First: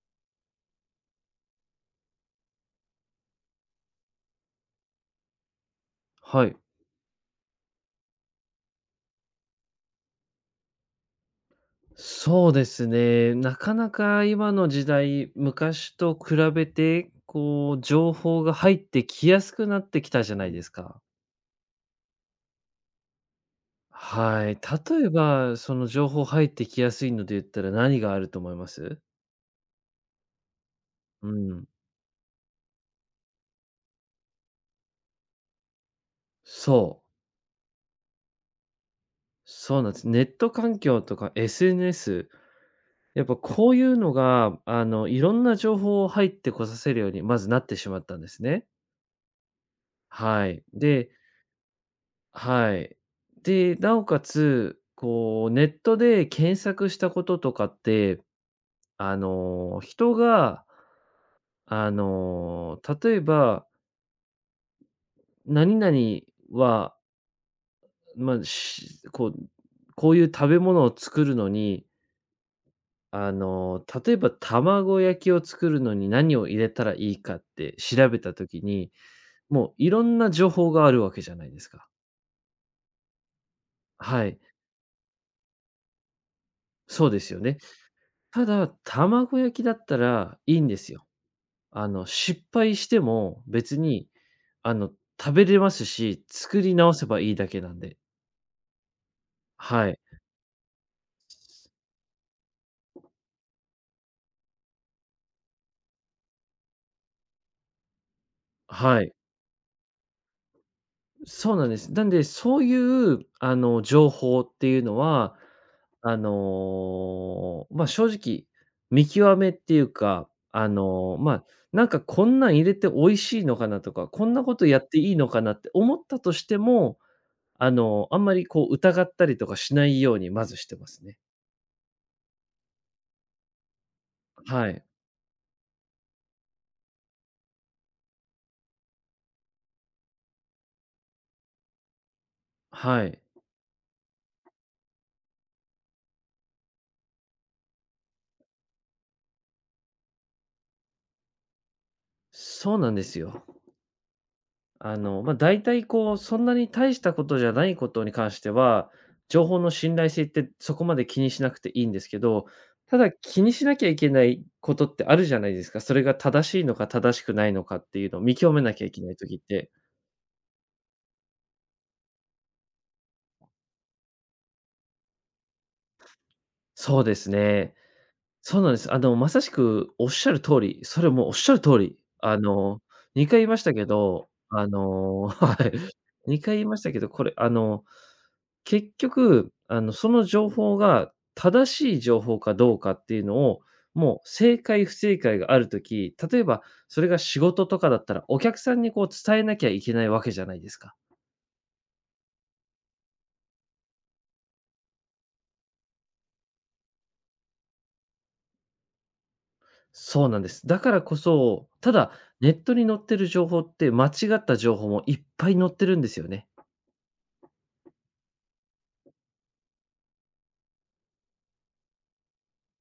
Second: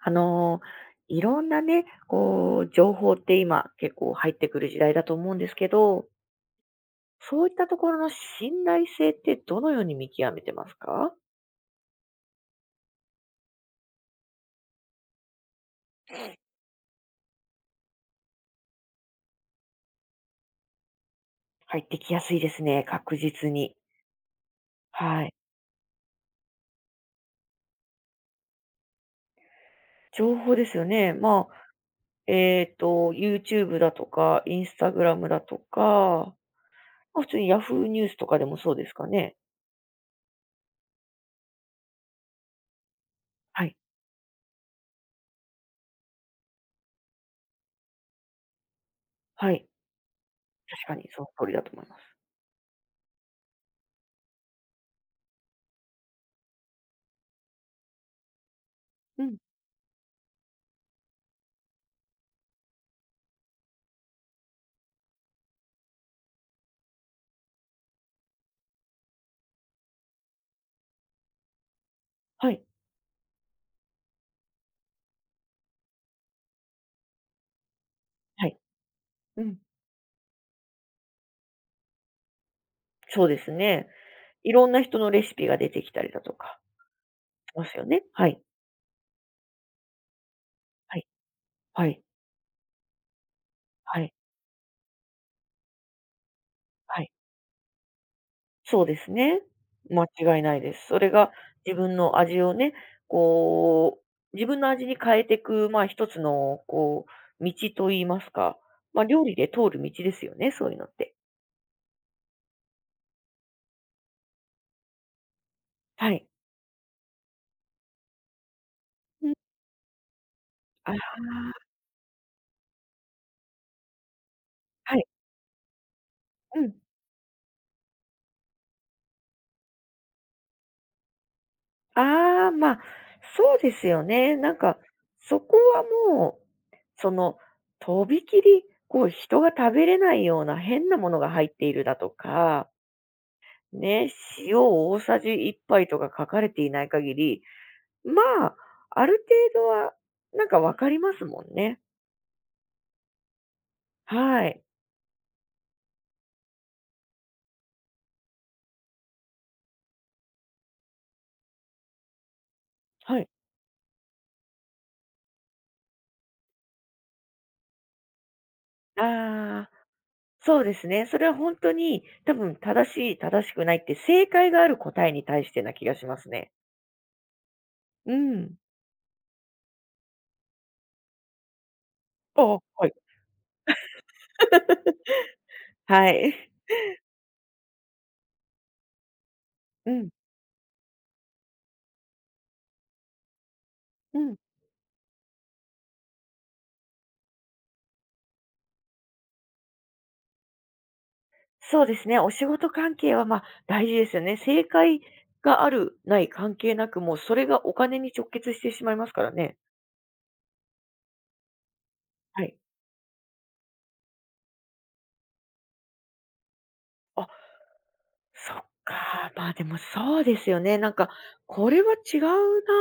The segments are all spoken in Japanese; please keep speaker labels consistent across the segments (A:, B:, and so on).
A: あの、いろんなね、こう、情報って今結構入ってくる時代だと思うんですけど、
B: はい。
A: そういったところの信頼性ってどのように見極めてますか？
B: そうですね。なかなか今の時代、昔と比べて、こう、情報が入ってきやすくなってきたじゃないですか。
A: 入ってきやすいですね、確実に。
B: はい。例え
A: はい。
B: ば、その情報入ってきやすいので言ったら何があると思います？
A: 情報ですよね。
B: う
A: まあ、
B: ん。
A: YouTube だとか、Instagram だとか、
B: そう。
A: まあ、普通に Yahoo ニュースとかでもそうですかね？
B: そうなんです。ネット環境とか SNS、やっぱ
A: は
B: こ
A: い、
B: ういうのが、いろんな情報を入ってこさせるように、まずなってしまったんですね。
A: はい。
B: はい。
A: 確かに
B: で、
A: その通りだと思います。
B: はい。で、なおかつ、こう、ネットで検索したこととかって、
A: うん、
B: 人が、例えば、何々は、まあ、しこうこういう食べ物を作るのに、
A: はい、
B: 例えば卵焼きを作るのに何を入れたらいいかって調べた
A: は
B: と
A: い。
B: きに、
A: うん。
B: もういろんな情報があるわけじゃないですか。
A: そうですね。
B: はい、
A: いろんな人のレシピが出てきたりだとか
B: そうですよ
A: し
B: ね。
A: ますよね。はい。
B: ただ、卵焼きだったらいいんです
A: は
B: よ。
A: い。はい。
B: 失敗しても別
A: は
B: に、
A: い。
B: あの、食べれますし、作り直
A: は
B: せ
A: い。
B: ばいいだけなんで。
A: そうですね。
B: はい。
A: 間違いないです。それが自分の味をね、こう、自分の味に変えていく、まあ一つの、こう、道といいますか、ま
B: は
A: あ
B: い。
A: 料理で通る道ですよね、そういうのって。
B: そうなんです。なんで、そういう、情報っていうのは、
A: はい。
B: まあ、正直、見
A: うん。
B: 極めっていうか、
A: ああ、
B: まあ、なんかこんなん入れて美味しいのかなとか、こんなことやっ
A: は
B: て
A: い。
B: いいのかなって思ったとして
A: うん。
B: も、あんまりこう疑ったりとかしないようにまずしてますね。
A: ああ、まあ、そうですよね。なん
B: は
A: か、
B: い。
A: そこはもう、その、とびきり、こう、人が食べれないような変なものが入っているだとか、
B: はい。
A: ね、塩大さじ1杯とか書かれていない限り、まあ、ある程度は、なんかわかりますもんね。
B: そうなんですよ。
A: はい。
B: まあ、大体こう、そんなに大したことじゃないことに関しては、情報の信頼性ってそこまで気にしなくていいんですけど、ただ
A: はい。
B: 気にしなきゃいけないことってあるじゃないですか。それが正しいのか正しくないのかっていうのを見極めなきゃいけない時っ
A: ああ、
B: て。
A: そうですね。それは本当に、多分、正しい、正しくないって正解がある答えに対してな気がしますね。
B: そうですね。
A: うん。
B: そうなんです。まさしくおっしゃる通り、それもうおっしゃる通り。
A: ああ、はい。
B: 2回言いましたけど、は
A: は
B: い。
A: い。
B: 2回言いましたけど、これ、結局、
A: うん、
B: その情報が正しい情報かどうかっていうのを、も
A: う
B: う
A: ん。
B: 正解不正解があるとき、例えばそれが仕事とかだったら、お客さんにこう伝えなきゃいけないわけじゃないですか。
A: そうですね。お仕事関係は、ま、大事ですよね。正解がある、ない関係なく、もうそれがお金に直結してしまいますからね。
B: そうなんです。だからこそ、ただ
A: は
B: ネ
A: い。
B: ットに載ってる情報って間違った情報もいっぱい載ってるんですよね。
A: あ、そっか。まあ、でもそうですよね。なんか、これは違う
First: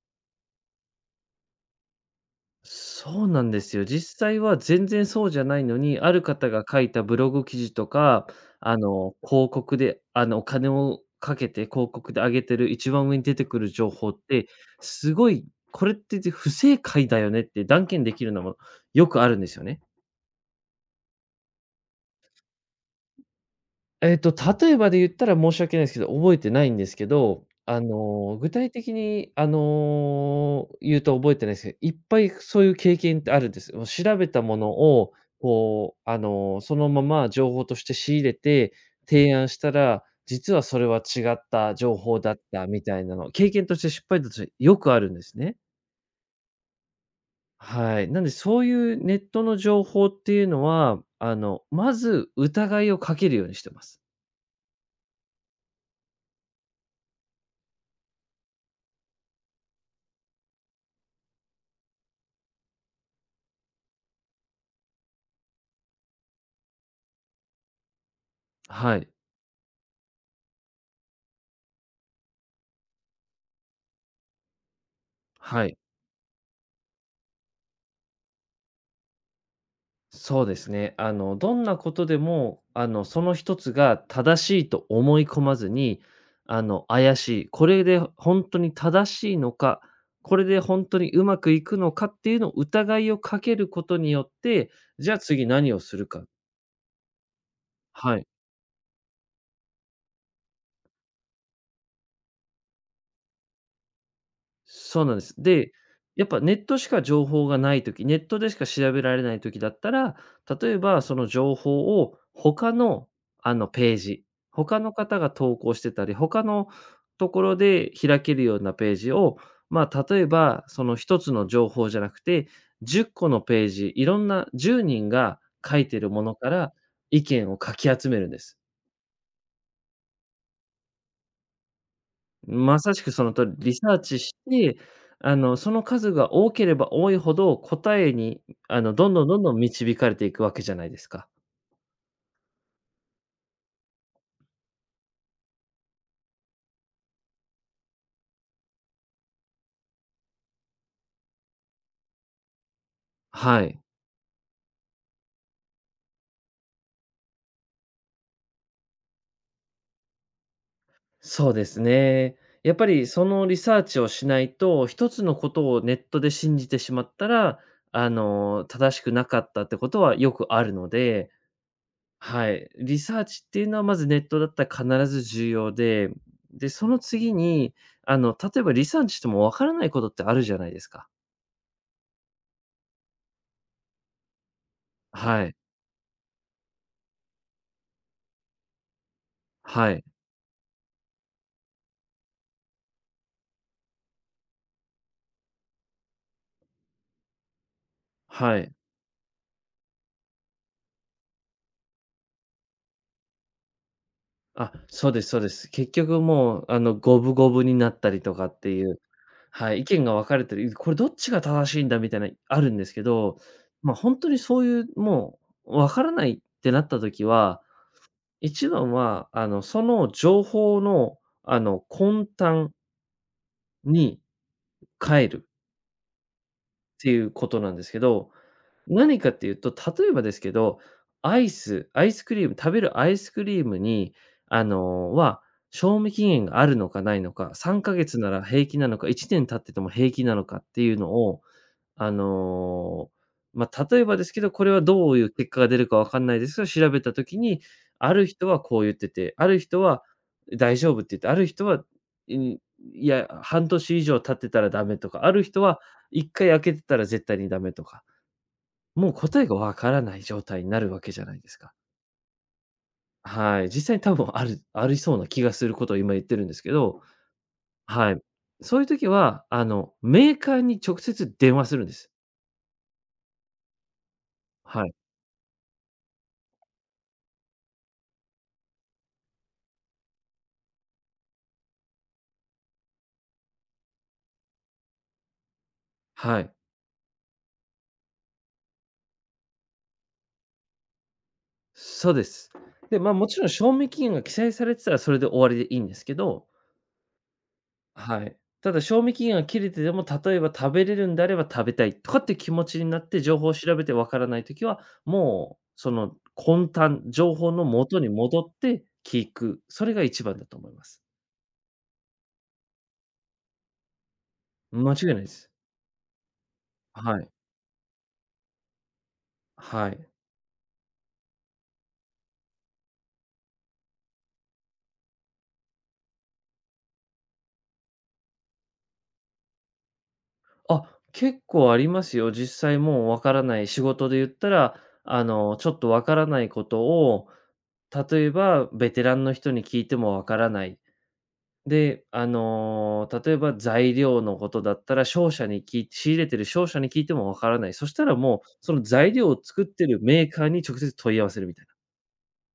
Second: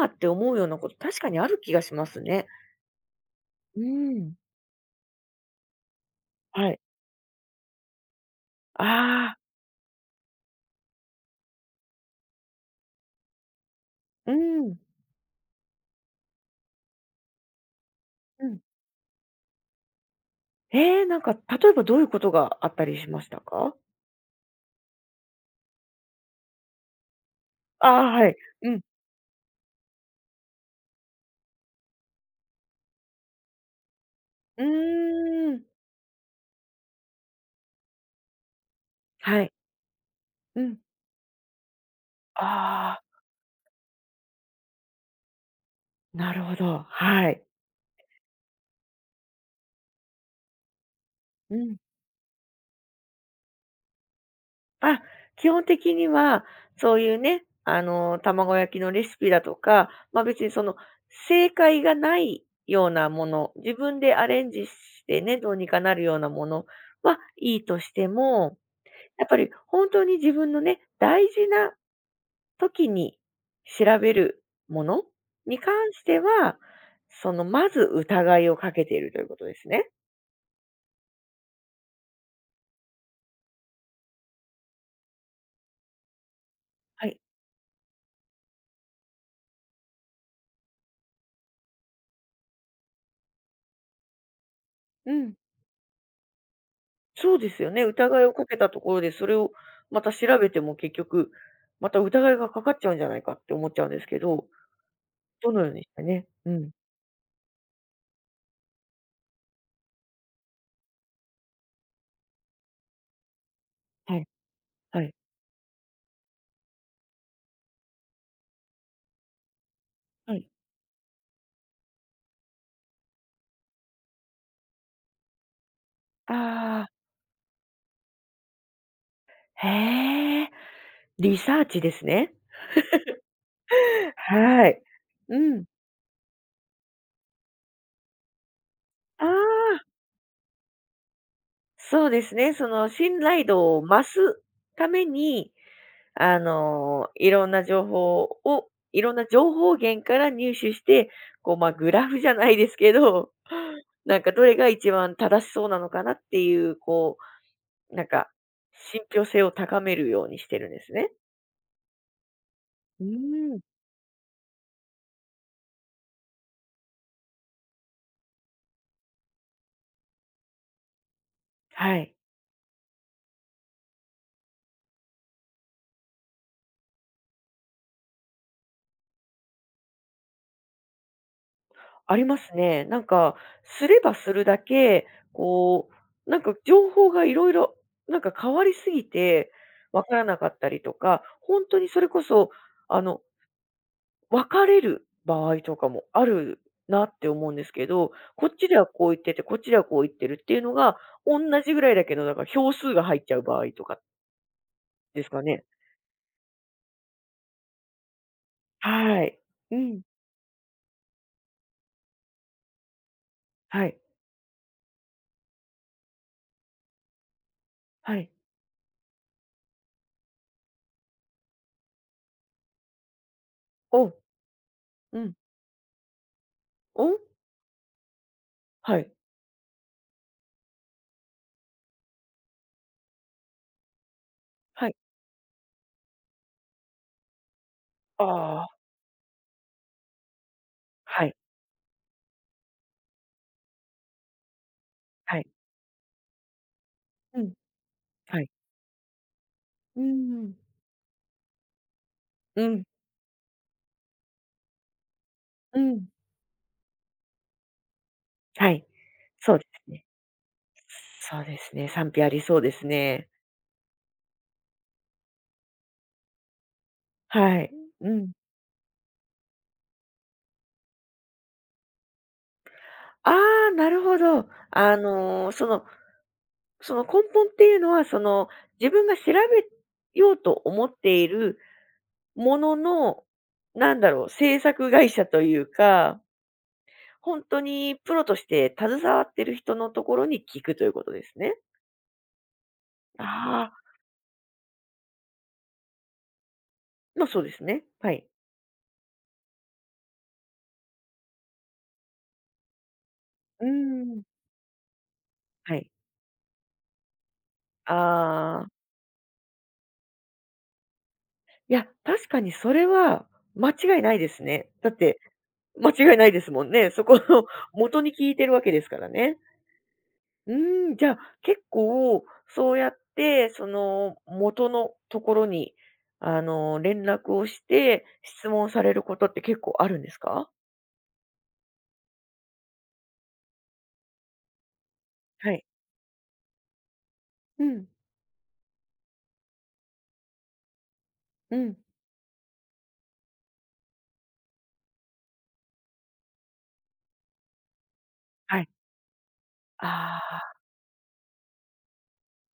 A: なって思うようなこと、確かにある気がしますね。
B: そうなんです
A: う
B: よ。実
A: ん。
B: 際は全然そうじゃないのに、ある方が
A: はい。
B: 書いたブログ記事とか、
A: ああ、
B: 広告で、お金をかけて広告で上げてる一番上に出てくる情報っ
A: う
B: て、
A: ん、
B: すごい、これって不正解だよねって断言できるの
A: う
B: も
A: ん。
B: よくあるんですよね。
A: えーなんか例えばどういうことがあったりしましたか？
B: えっと、例えばで言ったら申し訳ないですけど、覚えてないんですけど、
A: ああー、はい。
B: 具
A: う
B: 体
A: ん。
B: 的に、言うと覚えてないですけど、いっぱいそういう経験ってあるんです。もう調べたも
A: う
B: のを、
A: ーん。
B: こう、そのまま情報として仕入れて、提
A: は
B: 案
A: い。
B: したら、実
A: う
B: は
A: ん。
B: それは違った情報だったみ
A: あ
B: た
A: あ。
B: いなの、経験として失敗だとしてよくあるんですね。
A: なるほど、はい。
B: はい。なんで、そういうネットの情報っていうのは、
A: うん。
B: まず疑いをかけるようにしてます。
A: あ、基本的には、そういうね、あの、卵焼きのレシピだとか、ま、別にその、正解がないようなもの、自分でアレンジしてね、どうにかなるようなものはいいとしても、
B: はい。
A: やっぱり本当に自分のね、大事な時に調べるものに
B: は
A: 関
B: い。
A: しては、その、まず疑いをかけているということですね。
B: そうですね。どんなことでも、その一つが正しいと思い込まずに、
A: は
B: 怪
A: い。
B: しい、これで本当に正しいのか、これで本当にうまくいくのかっていうのを疑いをかけることによって、じ
A: う
B: ゃあ
A: ん
B: 次何をするか。
A: そうですよね。
B: は
A: 疑い
B: い。
A: をかけたところで、それをまた調べても結局、また疑いがかかっちゃうんじゃないかって思っちゃうんですけど、
B: そうなんです。
A: どのよ
B: で、
A: うにして
B: や
A: ね。
B: っぱ
A: う
B: ネッ
A: ん。
B: トしか情報がないとき、ネットでしか調べられないときだったら、例えばその情報を他の、ペー
A: は
B: ジ、
A: い。
B: 他の
A: はい。
B: 方が投稿してたり、他のところで開けるようなページを、まあ、例え
A: はい。
B: ばその一つの情報じゃなくて、10個のページ、いろんな10人が書いてるものから
A: ああ、
B: 意見をかき集めるんです。
A: へえ、リサーチですね。
B: まさしくその通り、リサーチし
A: は
B: て、
A: い。うん。
B: その数が多ければ多いほど、答えに、どんど
A: あ
B: んどんどん
A: あ、
B: 導かれていくわけじゃないですか。
A: そうですね。その信頼度を増すためにあの、いろんな情報をいろんな情報源から入手して、こう、まあ、グラフじゃないですけど、
B: はい、
A: なんかどれが一番正しそうなのかなっていう、こう、なんか、信憑性を高めるようにしてるんですね。
B: そうですね。やっぱ
A: う
B: りその
A: ー
B: リ
A: ん。
B: サーチをしないと、一つのことをネットで信じてしまったら、正しくなかったってことはよくあるので、
A: はい、
B: はい。リサーチっていうのはまずネットだったら必ず重要で、で、その次に、例えばリサーチしてもわからないことってあるじゃないですか。
A: ありますね。なんか、すればするだけ、
B: はい。
A: こう、なんか情報がいろいろなんか変わりすぎて、
B: はい。
A: 分からなかったりとか、本当にそれこそ、あの別れる場合とかもあるなって思うんですけど、こっ
B: は
A: ち
B: い。
A: ではこう言ってて、こっちではこう言ってるっていうのが、同じぐらいだけど、だから票数が入っちゃう場合とか
B: あ、そう
A: で
B: で
A: す
B: すそう
A: か
B: で
A: ね。
B: す。結局もう、五分五分になったりとかっていう、
A: はい。
B: は
A: う
B: い、意
A: ん。
B: 見が分かれてる、これどっちが正しいんだみたいな、あるんですけど、
A: は
B: ま、あ
A: い。
B: 本当にそういう、もうわからないってなった時は、
A: はい。
B: 一番は、その情報の、根端
A: おう。
B: に
A: う
B: 帰
A: ん。
B: る、て
A: お
B: い
A: う。
B: うことなんですけど、
A: はい。
B: 何かっていうと、例えばですけど、アイスクリーム、食べるアイスクリームに、あ
A: はい。
B: の、は、賞味期限があるのかないのか、3ヶ月なら平
A: ああ、
B: 気なのか、1年経ってても平気なのかっていうの
A: はい。
B: を、あの、まあ、例えばですけど、これはどういう
A: はい。
B: 結果が出るかわかんないですが、調べた時
A: うん。
B: に、ある
A: は
B: 人
A: い。
B: はこう言ってて、ある人
A: う
B: は
A: ん。
B: 大丈夫って言って、ある人は、い
A: うん。
B: いや、半年以上経ってたらダメとか、ある人
A: う
B: は
A: ん。
B: 1回開けてたら絶対にダメとか、
A: はい。
B: もう答え
A: そ
B: が
A: うで
B: わ
A: す
B: から
A: ね。
B: ない状態になるわけじゃない
A: そう
B: です
A: で
B: か。
A: すね。賛否ありそうですね。
B: はい、実際に多分ありそうな気がすることを今言ってるんですけど、
A: はい。う
B: はい。
A: ん。
B: そういう時は、メーカーに直接電話するんです。
A: ああ、なるほど。
B: はい、
A: あの、その根本っていうのは、その、自分が調べようと思っているものの、なんだろう、制作会社というか、
B: はい。
A: 本当にプロとして携わってる人のところに聞くということですね。
B: そうです。で、まあ、
A: あ
B: もちろん
A: あ、
B: 賞味期限が記載されてたらそれで終わりでいいんですけど、
A: ま、そうですね。はい。
B: はい。ただ賞味期限が切れてでも、例えば食べれるんであれば食べたいとかって気持ちになって情報を
A: うー
B: 調べてわか
A: ん。
B: らないときは、もう
A: はい。
B: その根端、情報の元に戻っ
A: ああ、
B: て聞く。それが一番だと思います。
A: いや、確かにそれは間違いないですね。だっ
B: 間違いない
A: て、
B: です。
A: 間違いないですもんね。そこ
B: はい。
A: の 元に聞いてるわけですからね。
B: はい。
A: うーん、じゃあ、結構そうやって、その、元のところに、あの、連絡をして、質問されることって結構あるんですか？
B: あ、結構ありますよ。実際もうわからない仕事で言ったら、
A: はい。
B: ちょっとわからないことを、
A: うん、
B: 例えば、ベテランの人に聞いてもわからない。
A: うん。
B: で、例えば材料のことだったら、商社にき仕入れてる商社に聞いてもわからない。そしたらもう、
A: はい。
B: その材料を作ってるメーカー
A: あ
B: に直接問い合わせるみたいな。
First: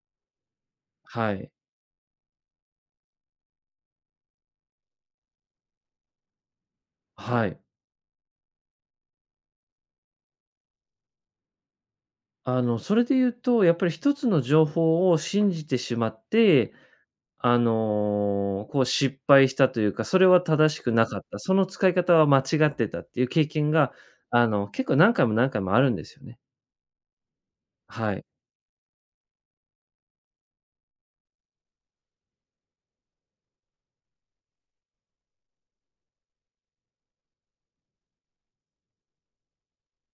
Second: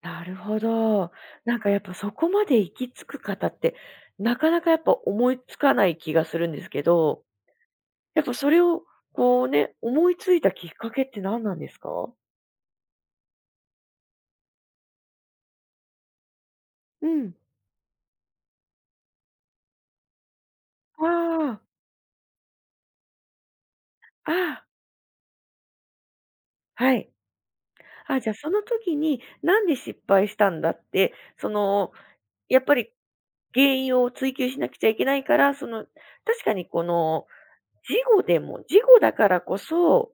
A: あ、なるほど。
B: はい。
A: なんかやっぱそこまで行き着く方って、なかなかやっぱ思いつかない気がするんですけど、
B: はい。
A: やっぱそれをこうね、思いついたきっかけって何なんですか？
B: それで言うと、やっぱり一つの情報を信じてしまって、
A: うん。
B: こう失敗したというか、それは正しく
A: あ
B: なかった、そ
A: あ、
B: の使い方は間違ってたっていう経験が、
A: ああ、
B: 結構何回も何回もあるんですよね。
A: はい。
B: は
A: あ、
B: い。
A: じゃあその時に、なんで失敗したんだって、その、やっぱり原因を追求しなくちゃいけないから、その、確かにこの、事後でも、事後だからこそ、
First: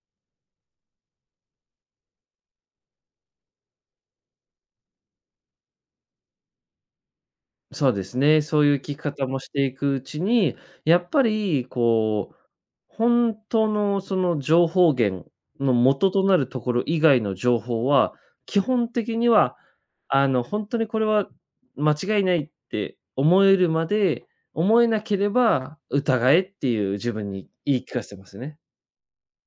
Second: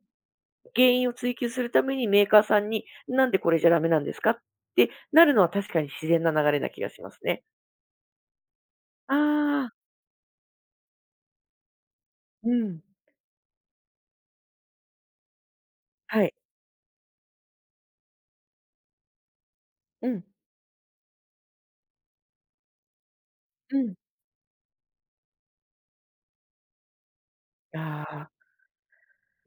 A: 原因を追求するためにメーカーさんに、なんでこれじゃダメなんですかってなるのは確かに自然な流れな気がしますね。
B: そうですね。そういう聞き方もして
A: ああ、
B: いくうちに、やっぱりこう、
A: うん。
B: 本当のその情報源の元
A: は
B: と
A: い。
B: なるところ以外の情報は、基本的には、
A: うん。
B: 本当にこれは間違いないって思える
A: う
B: ま
A: ん。
B: で、思えなければ疑えっていう自分に言い聞か
A: あ
B: せてま
A: あ、
B: すね。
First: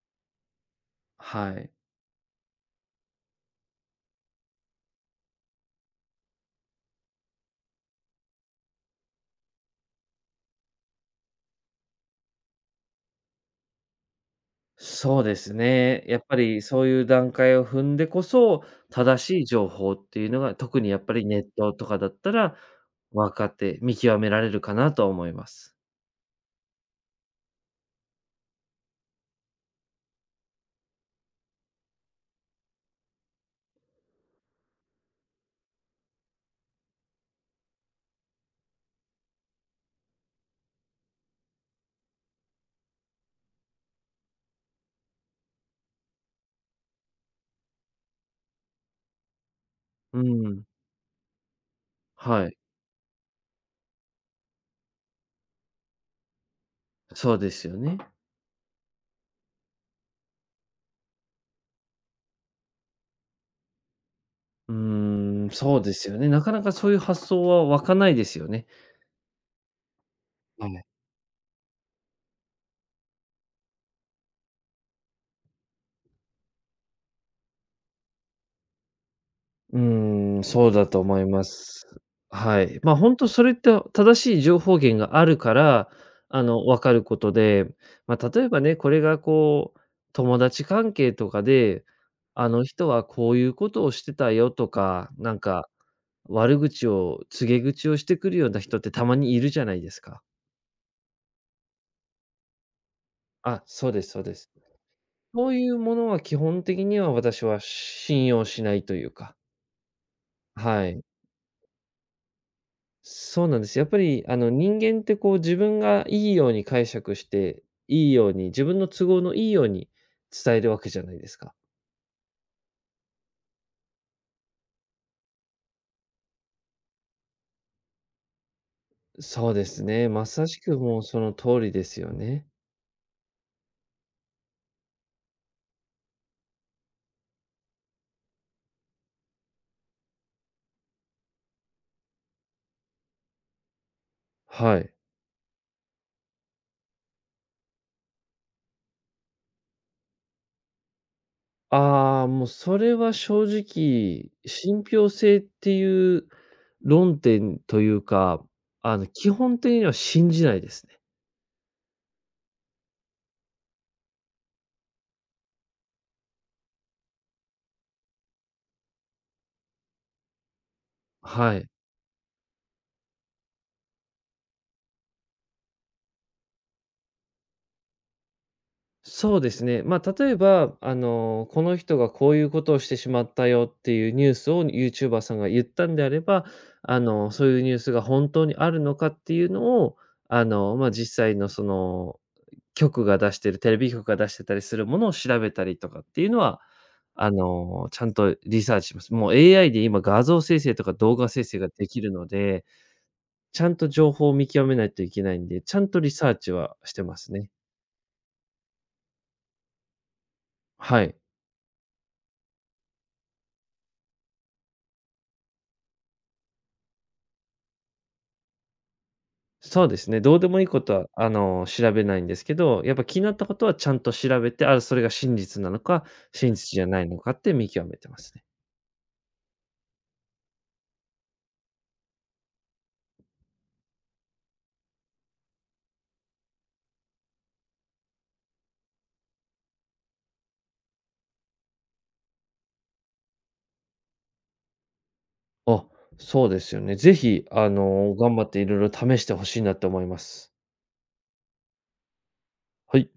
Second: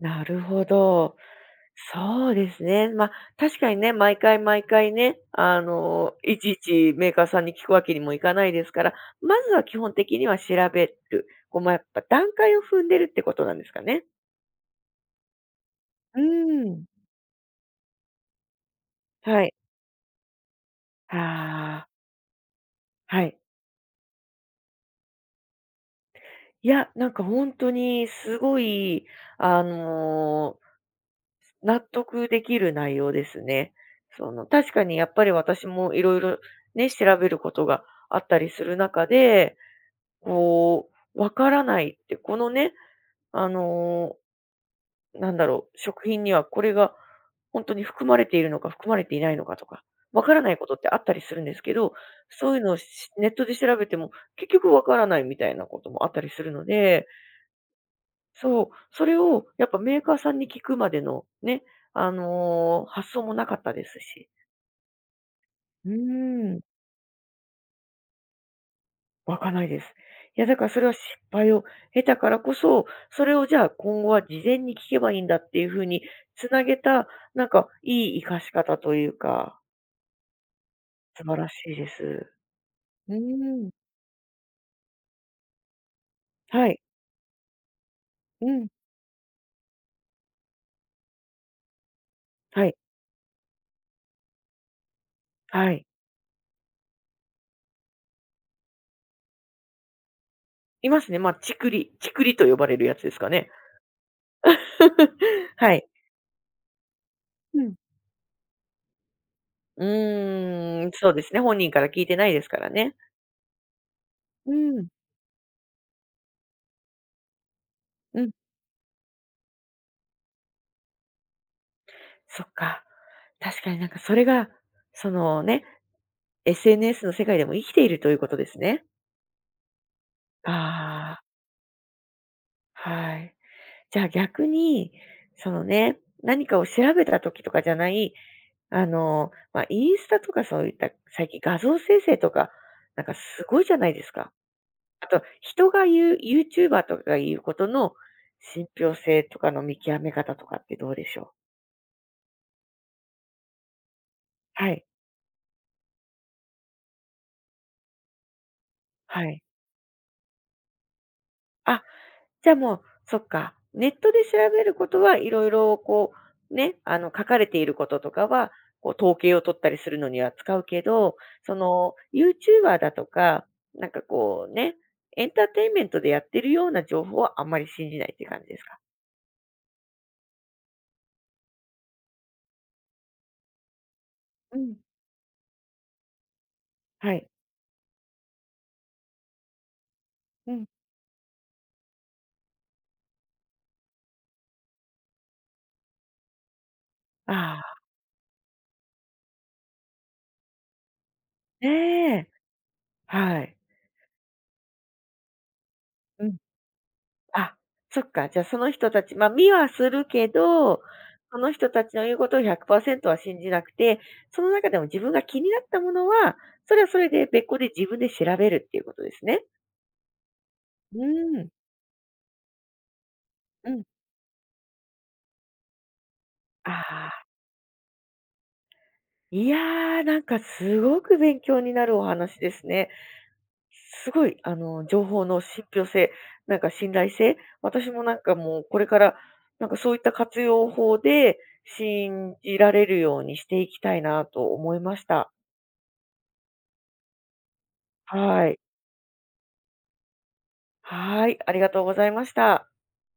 A: なるほど。
B: はい。
A: そうですね。まあ、確かにね、毎回毎回ね、あの、いちいちメーカーさんに聞くわけにもいかないですから、まずは基本的には調べる。こう、まあ、やっぱ段階を踏んでるってことなんですかね？
B: そうですね。や
A: う
B: っぱり
A: ん。
B: そういう段階を踏んでこそ、正し
A: は
B: い
A: い。
B: 情報っていうのが、特にやっぱりネット
A: あ
B: と
A: あ、
B: かだったら、
A: は
B: 分
A: い。
B: かって見極められるかなとは思います。
A: いや、なんか本当にすごい、あの、納得できる内容ですね。その、確かにやっぱり私もいろいろね、調べることがあったりする中で、こう、わからないって、このね、あの、なんだろう、食品にはこれが本当に含まれているのか含まれていないのかとか、
B: う
A: わからない
B: ん。
A: ことってあったりするんですけど、
B: は
A: そう
B: い。
A: いうのをしネットで調べても結局わからないみたいなこともあったりするので、
B: そうですよね。
A: そう、それをやっぱメーカーさんに聞くまでのね、あの、発想もなかったですし。
B: うーん、そう
A: う
B: ですよね。なか
A: ーん。
B: なかそういう発想は湧かないですよね。
A: わかんないです。いや、だか
B: は
A: らそ
B: い。
A: れは失敗を経たからこそ、それをじゃあ今後は事前に聞けばいいんだっていう風につなげた、なんかいい生かし方というか、
B: うーん、そうだと思
A: 素
B: い
A: 晴
B: ま
A: らしいで
B: す。
A: す。う
B: はい。ま、あ
A: ー
B: 本当それっ
A: ん。
B: て正しい情報源があるから、
A: はい。
B: 分かることで、ま、例え
A: う
B: ば
A: ん。
B: ね、これがこう、友達関係とかで、あの
A: はい。
B: 人はこういうことをしてたよとか、なんか
A: はい。
B: 悪口を告げ口をしてくるような人ってたまにいるじゃないですか。
A: いますね。まあ、チクリチクリと呼ばれるやつですかね。
B: あ、そうですそうです。そう い
A: は
B: う
A: い。
B: ものは基本的には私
A: う
B: は
A: ん。
B: 信用しないというか、
A: う
B: は
A: ーん、
B: い。
A: そうですね、本人から聞いてないですからね。
B: そうなんです。やっぱり、
A: う
B: 人
A: ん、
B: 間ってこう自分がいいように解釈して、いい
A: う
B: よ
A: ん。
B: うに、自分の都合のいいように伝えるわけじゃないですか。
A: そっか。確かになんかそれが、そのね SNS の世界でも生きているということですね。
B: そうですね。まさしくもう
A: あ
B: そ
A: あ、
B: の通りですよね。
A: はい。じゃあ逆に、そのね、何かを調べた時とかじゃない、あの、まあ、インスタとかそういった最近画像生成とか、なんかすごいじゃないですか。
B: はい。
A: あと、人が言う、YouTuber とかが言うことの信憑性とかの見極め方とかってどうでしょう。
B: ああ、もうそれは正直、
A: は
B: 信
A: い。
B: 憑性っていう論点というか、
A: は
B: 基
A: い。
B: 本的には信じないですね。
A: あ、じゃあもう、そっか、ネットで調べることはいろいろこう、ね、あの書かれていることとかは、こう統計を取ったりするのには使うけど、そ
B: はい。
A: のユーチューバーだとか、なんかこうね、エンターテインメントでやってるような情報はあんまり信じないっていう感じですか？
B: そうですね。まあ、例えば、この人がこういうことをしてしまったよっていうニュース
A: う
B: を
A: ん。
B: ユーチューバーさんが言ったんであれば、
A: はい。
B: そういうニュースが本当にあるのかっていうのを、
A: うん。
B: まあ、実際のその、局が出してるテレビ局が出してたりするものを調べたりとかっていうのは、
A: ああ、
B: ちゃんとリサーチします。もう AI で今画像生成とか動画生成ができる
A: ね
B: の
A: え、
B: で、
A: はい。
B: ちゃんと情報を見極めないといけないんで、ちゃんとリサーチはしてますね。
A: あ、そっか、じゃあその人たち、ま、見はするけど、
B: はい。
A: その人たちの言うことを100%は信じなくて、その中でも自分が気になったものは、それはそれで別個で自分で調べるっていうことですね。
B: そうですね、どうでもいいこと
A: う
B: は、
A: ん、
B: 調べないんですけど、やっぱ気になったこと
A: う
B: は
A: ん。
B: ちゃんと調べて、あ、それが真実なのか、真実
A: あ
B: じゃないの
A: あ、
B: かって見極めてますね。
A: いやー、なんかすごく勉強になるお話ですね。すごい、あの、情報の信憑性、なんか信頼性、私もなんかもうこれから、なんかそういった活用法で信じられるようにしていきたいなと思いました。
B: あ、そうですよね。ぜひ、頑張
A: は
B: っ
A: い。
B: ていろいろ試してほしいなと思います。
A: はい、ありがとうございました。
B: はい。